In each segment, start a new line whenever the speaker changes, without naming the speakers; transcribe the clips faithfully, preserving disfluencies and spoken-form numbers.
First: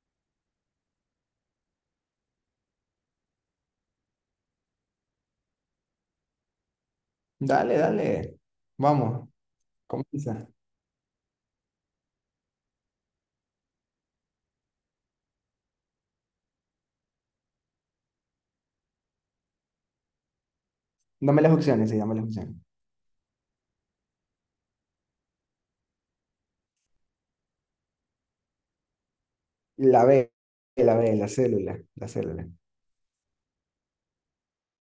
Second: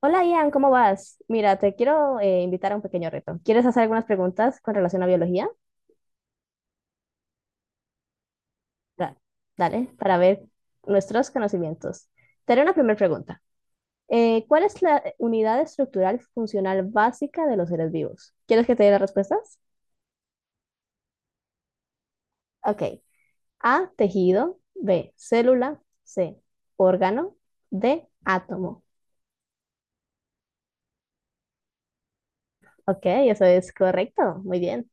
Hola Ian, ¿cómo vas? Mira, te quiero eh, invitar a un pequeño reto. ¿Quieres hacer algunas preguntas con relación a biología?
Dale, dale.
Da-
Vamos,
Dale, para ver
comienza.
nuestros conocimientos. Te haré una primera pregunta. Eh, ¿cuál es la unidad estructural funcional básica de los seres vivos? ¿Quieres que te dé las respuestas?
Dame las opciones, sí, dame las opciones.
Ok. A, tejido. B, célula. C, órgano. D, átomo.
La B, la B, la célula, la célula.
Ok, eso es correcto. Muy bien.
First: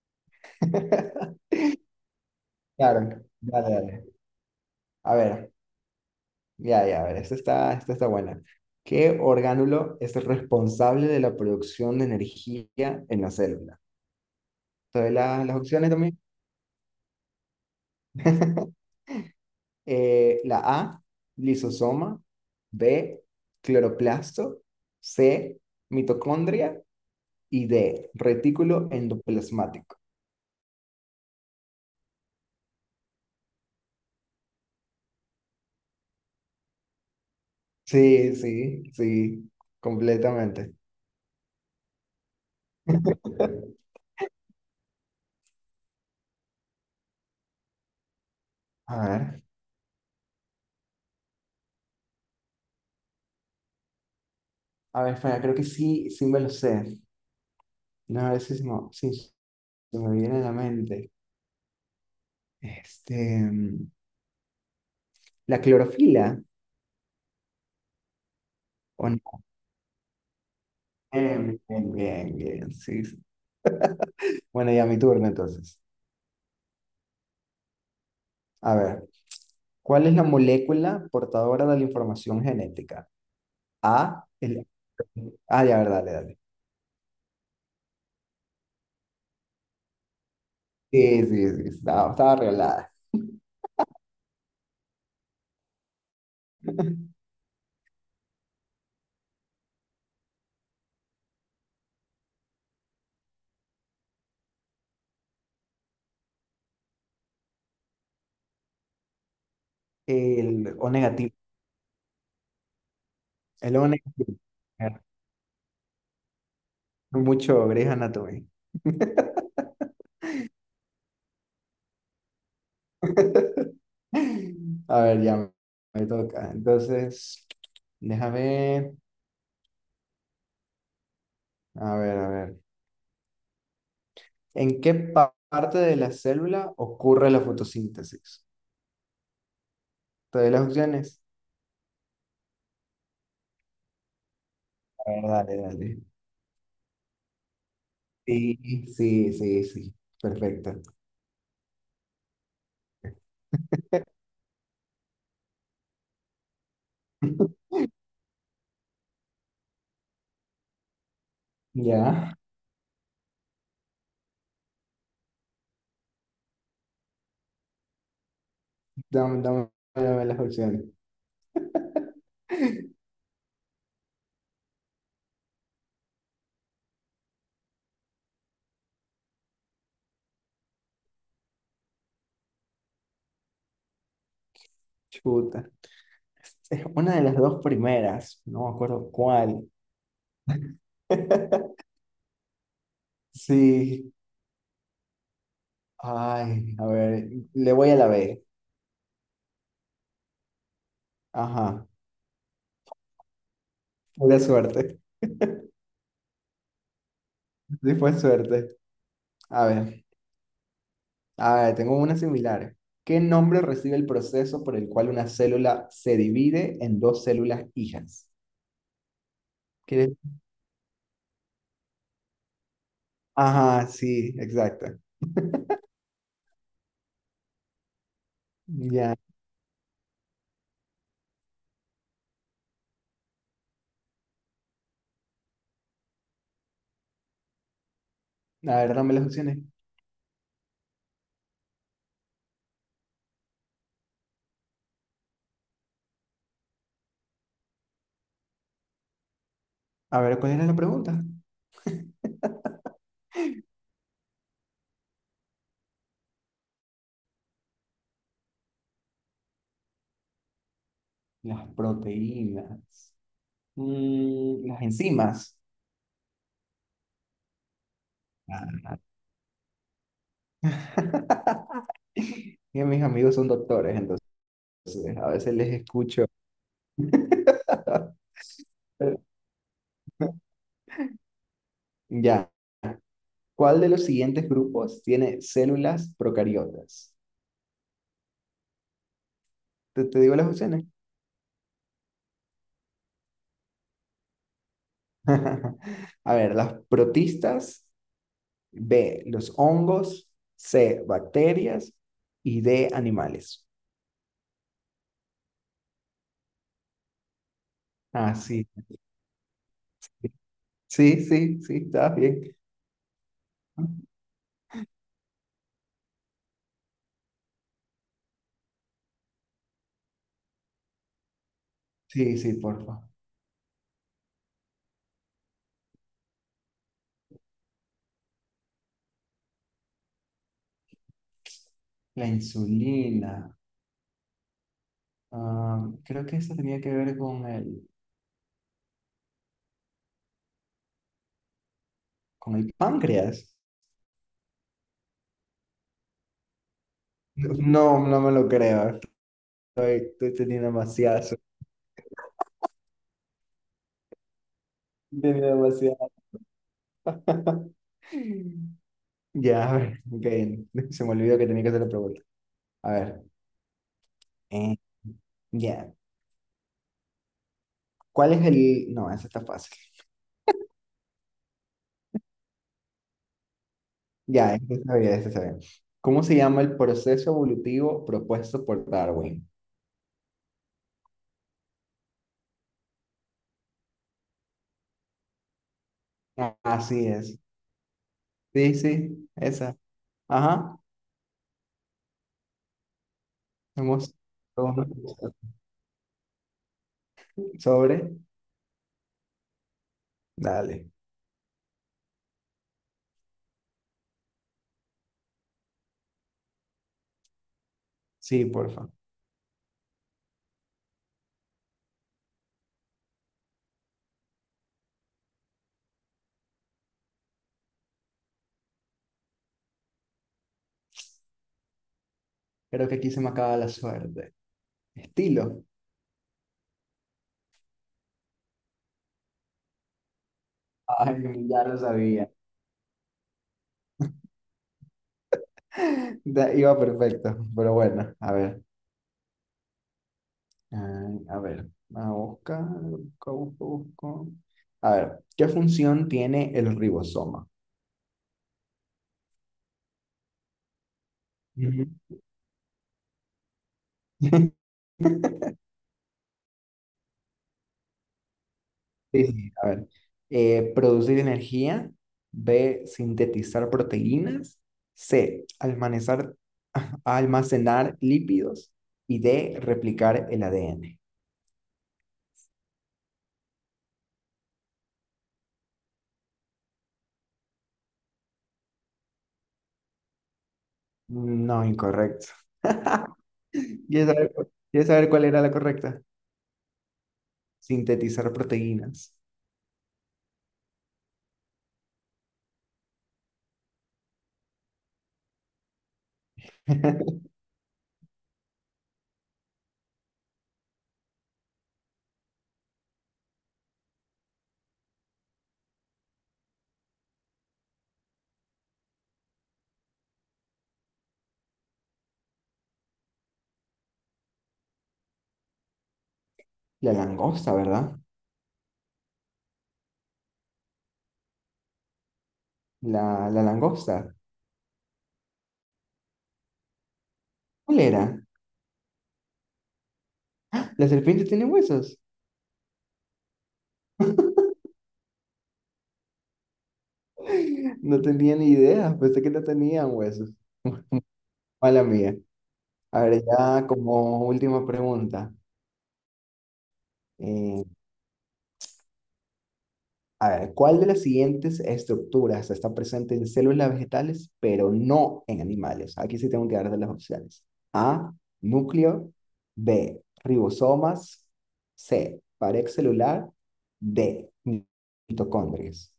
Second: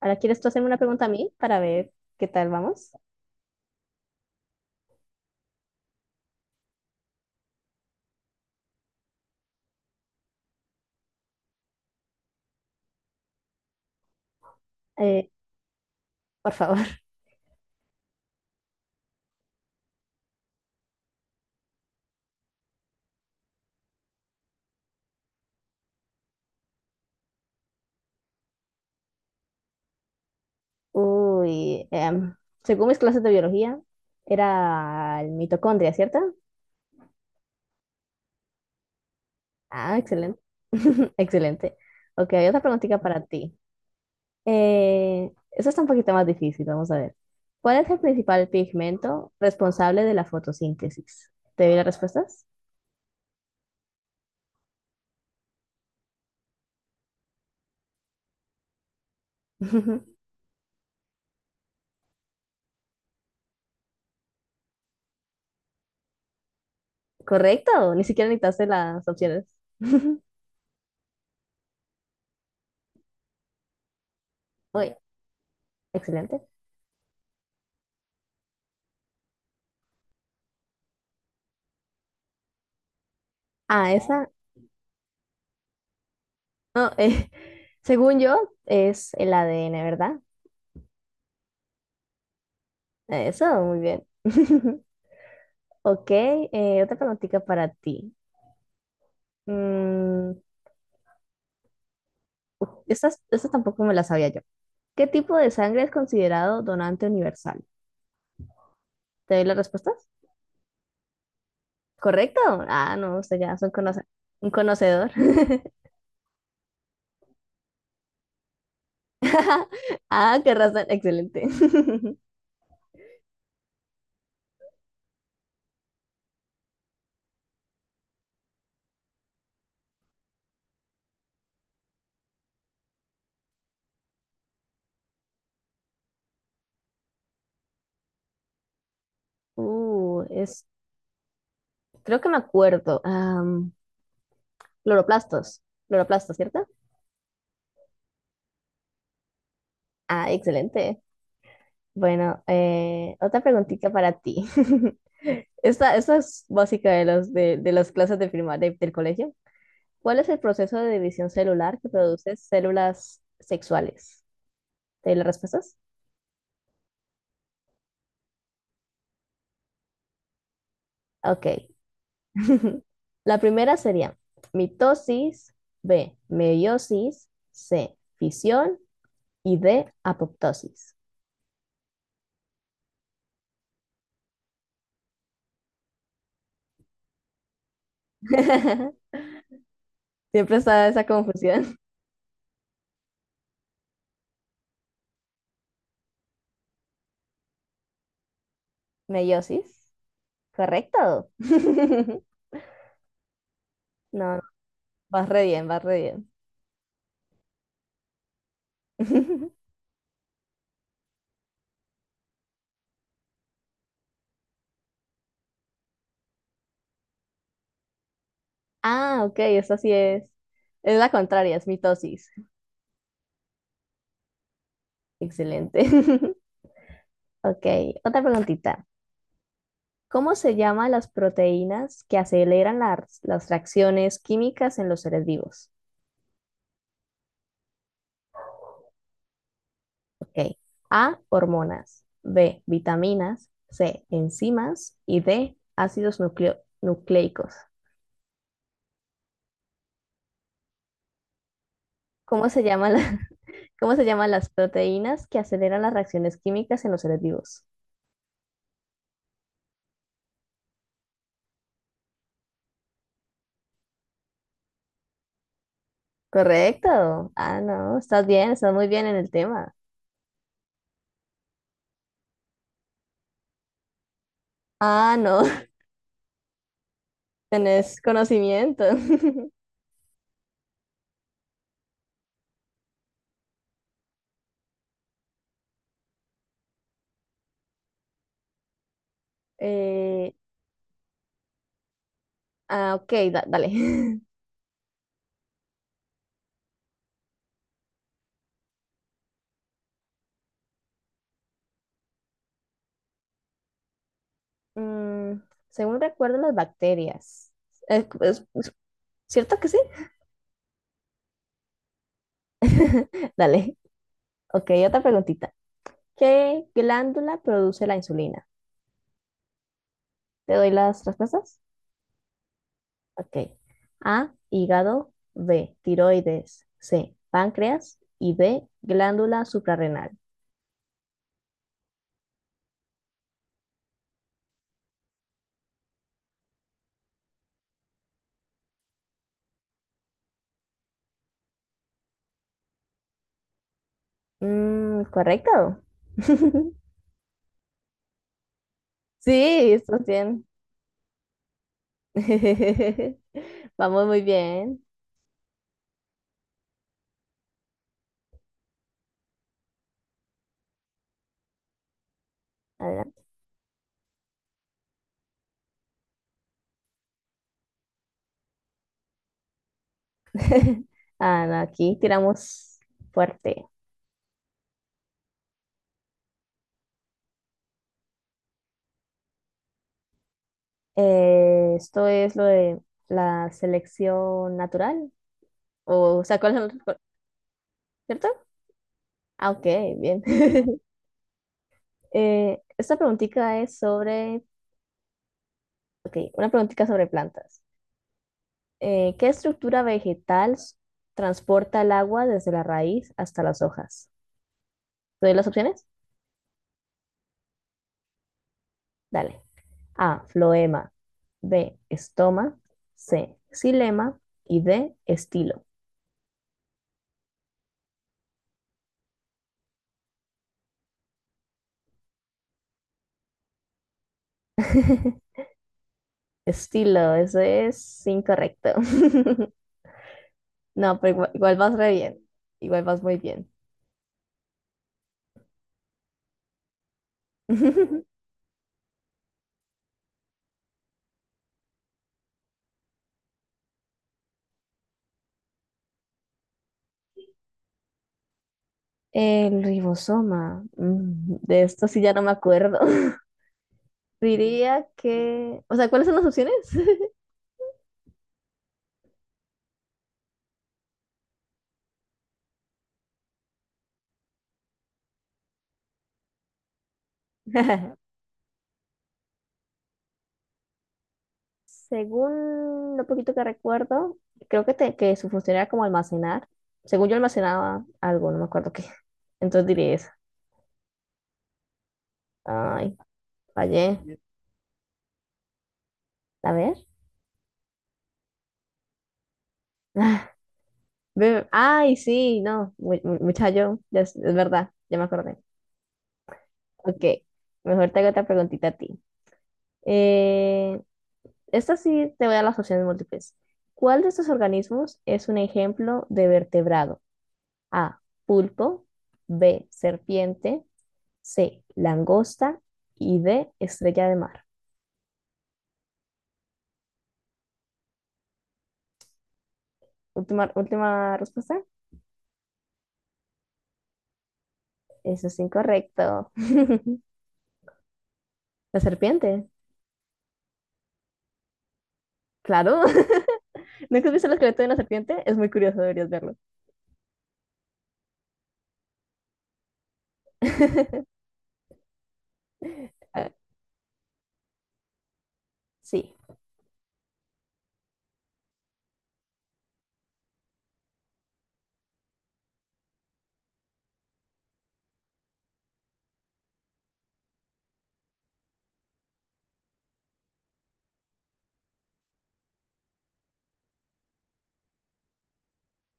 Ahora, ¿quieres tú hacerme una pregunta a mí para ver qué tal vamos?
Claro, dale, dale. A ver, ya, ya, a ver, esta está, esta está buena. ¿Qué orgánulo es responsable de la producción de energía en la célula? ¿Te doy
Eh,
la- las opciones también?
por favor.
Eh, la A, lisosoma, B, cloroplasto, C, mitocondria y D, retículo endoplasmático.
Uy, em, según mis clases de biología, era el mitocondria, ¿cierto?
Sí, sí, sí,
Ah, excelente.
completamente.
Excelente. Ok, hay otra preguntita para ti. Eh, eso está un poquito más difícil, vamos a ver. ¿Cuál es el principal
A
pigmento
ver,
responsable de la fotosíntesis? ¿Te doy las respuestas?
a ver, espera, creo que sí, sí me lo sé. No, a ver si se me, sí, se me viene a la mente. Este, mm, la clorofila.
Correcto, ni siquiera necesitaste las
¿O no?
opciones.
Bien, bien, bien, bien, sí, sí. Bueno, ya
Uy,
mi turno entonces.
excelente.
A ver, ¿cuál es la molécula portadora de la información genética?
Ah,
A,
esa,
el... Ah, ya, verdad, dale, dale.
no, eh, según yo, es el A D N, ¿verdad?
Sí, sí, sí, estaba, estaba arreglada.
Eso, muy bien. Ok, eh, otra preguntita para ti. Mm, estas, estas tampoco me las sabía yo. ¿Qué tipo de sangre es considerado donante universal? ¿Te doy las respuestas?
El O negativo,
¿Correcto? Ah, no, usted ya es un,
el O
conoce-
negativo.
un conocedor.
Mucho Grey's Anatomy.
Ah, qué razón, excelente.
A ver, ya me toca. Entonces, déjame, a ver, a ver. ¿En qué pa- parte de la célula ocurre la fotosíntesis?
Uh,
¿Te doy las
es,
opciones?
creo que me acuerdo. Am,
A ver, dale,
cloroplastos,
dale.
cloroplastos, ¿cierto?
Sí, sí, sí, sí.
Ah,
Perfecto.
excelente. Bueno, eh, otra preguntita para ti. Esta, esta es básica de, los, de, de las clases de prima- de- del colegio. ¿Cuál es el proceso de división celular que
Ya,
produce células sexuales? ¿Te doy las respuestas?
dame, dame, dame las opciones.
Ok. La primera sería mitosis, B, meiosis, C, fisión y D, apoptosis.
Chuta. Es una de las dos primeras, no me acuerdo cuál.
Siempre está esa confusión.
Sí, ay, a ver, le voy a la B.
Meiosis, correcto.
Ajá,
No,
pura
no,
suerte.
vas re bien, vas re bien.
Sí fue suerte. A ver, a ver, tengo una similar. ¿Qué nombre recibe el proceso por el cual una célula se divide en dos células hijas?
Ah, ok, eso sí
¿Quieres?
es. Es la contraria, es mitosis.
Ajá, sí, exacto.
Excelente. Ok, otra preguntita.
Ya.
¿Cómo se llaman las proteínas que aceleran las, las reacciones químicas en los seres vivos?
A ver, dame las opciones.
Ok. A, hormonas. B, vitaminas. C, enzimas. Y D, ácidos nucleo- nucleicos.
A ver, ¿cuál era la pregunta?
¿Cómo se llaman la- ¿Cómo se llaman las proteínas que aceleran las reacciones químicas en los seres vivos?
Las proteínas. Mm, las enzimas.
Correcto. Ah, no, estás bien, estás muy
Ah.
bien en el tema.
Y mis amigos son doctores, entonces
Ah,
a
no,
veces les escucho.
tenés conocimiento.
Ya. ¿Cuál de los siguientes grupos tiene células procariotas? ¿Te, te
Eh,
digo las opciones?
ah, ok, da- dale.
A ver, las protistas, B, los hongos, C, bacterias y D, animales.
Mm, según recuerdo, las bacterias. Eh,
Ah,
es-
sí.
es- ¿Cierto que sí?
Sí, sí, sí, está bien.
Dale. Ok, otra preguntita. ¿Qué glándula produce la insulina? ¿Te doy las respuestas?
Sí, sí, porfa.
Ok. A, hígado, B, tiroides, C, páncreas y D, glándula suprarrenal.
La insulina. Ah, creo que eso tenía que ver con el, con el páncreas.
Mm, ¿correcto?
No, no me lo creo.
Sí, estás
Estoy, estoy
bien.
teniendo demasiadas.
Vamos muy bien.
Tiene demasiado. Ya, a ver, ok. Se me olvidó que tenía que hacer la pregunta. A
Adelante.
ver, eh, ya. ¿Cuál es el...? No, esa está fácil.
Ah, no, aquí tiramos fuerte.
Ya, esa sabía bien, esa está. ¿Cómo se llama el proceso evolutivo propuesto por Darwin?
Eh, esto es lo de la selección natural. O, o sea, ¿cuál
Ah,
es el- cuál-
así es.
¿cierto?
Sí, sí,
Ah, ok,
esa.
bien.
Ajá.
Eh, esta preguntita es
Hemos...
sobre, ok, una preguntita sobre plantas.
Sobre.
Eh, ¿qué estructura vegetal s-
Dale.
¿transporta el agua desde la raíz hasta las hojas? ¿Te doy las opciones?
Sí, porfa.
Dale. A. Floema. B. Estoma. C. Xilema. Y D. Estilo.
Creo que aquí se me acaba la suerte. Estilo.
Estilo, eso es incorrecto. No, pero igual,
Ay,
igual
ya
vas
lo
re bien.
sabía.
Igual vas muy bien.
Da- iba perfecto, pero bueno, a ver. Ah, a ver, a buscar, busco, busco, busco. A ver, ¿qué función tiene el ribosoma?
El ribosoma. Mm, de esto
Ujú.
sí ya no me acuerdo. Diría que... O sea, ¿cuáles son las opciones?
Sí, sí, a ver. Eh, producir energía. B, sintetizar proteínas. C, almacenar, almacenar lípidos. Y D, replicar el A D N.
Según lo poquito que recuerdo, creo que, te- que su función era como almacenar. Según yo almacenaba algo, no me acuerdo qué. Entonces diría eso.
No, incorrecto.
Ay,
¿Quieres
fallé.
saber, cu- quieres saber cuál era la correcta?
A ver.
Sintetizar proteínas.
Ah, ve- ay, sí, no, mu- mu- muchacho, ya es, es verdad, ya me acordé. Ok, mejor te hago otra preguntita a ti. Eh, esta sí te voy a dar las opciones múltiples. ¿Cuál de estos organismos es un ejemplo de vertebrado? A, pulpo, B, serpiente. C, langosta y D, estrella de mar.
La langosta, ¿verdad?
Última, última respuesta.
La, la langosta.
Eso es incorrecto.
¿Cuál era?
La serpiente.
¿La serpiente tiene huesos?
Claro. ¿Nunca has visto el esqueleto de una serpiente? Es muy curioso, deberías verlo.
No tenía ni idea, pensé que no tenían huesos. Mala mía. A ver,
Ah,
ya como última pregunta.
sí,
eh, a ver, ¿cuál de las siguientes estructuras está presente en células vegetales, pero no en animales? Aquí sí tengo que dar de las opciones. A, núcleo. B, ribosomas. C, pared celular. D, mitocondrias.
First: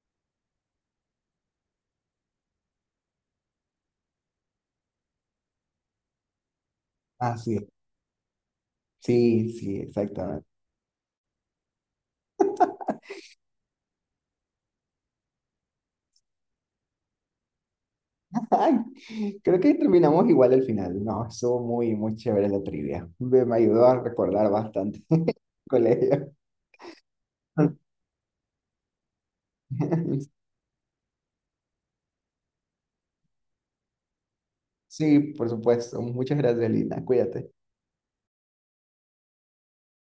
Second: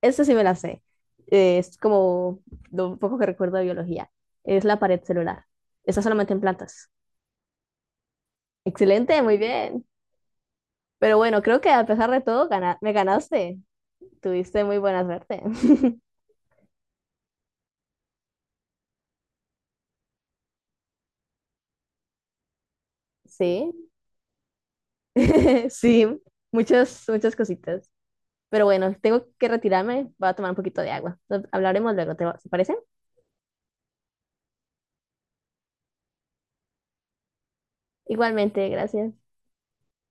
eso sí me la sé. Eh, Es como lo poco que recuerdo de biología. Es la pared celular. Está solamente en plantas.
Ah, sí.
Excelente, muy
Sí, sí,
bien.
exactamente.
Pero bueno, creo que a pesar de todo, gana- me ganaste. Tuviste muy buena suerte.
Ay, creo que terminamos igual al final. No, estuvo muy, muy chévere la trivia. Me, me
Sí,
ayudó a recordar bastante el
sí,
colegio.
muchas, muchas cositas. Pero bueno, tengo que retirarme. Voy a tomar un poquito de agua. Nos- Hablaremos luego, ¿te va- ¿te parece?
Sí, por supuesto. Muchas gracias, Lina. Cuídate.
Igualmente, gracias.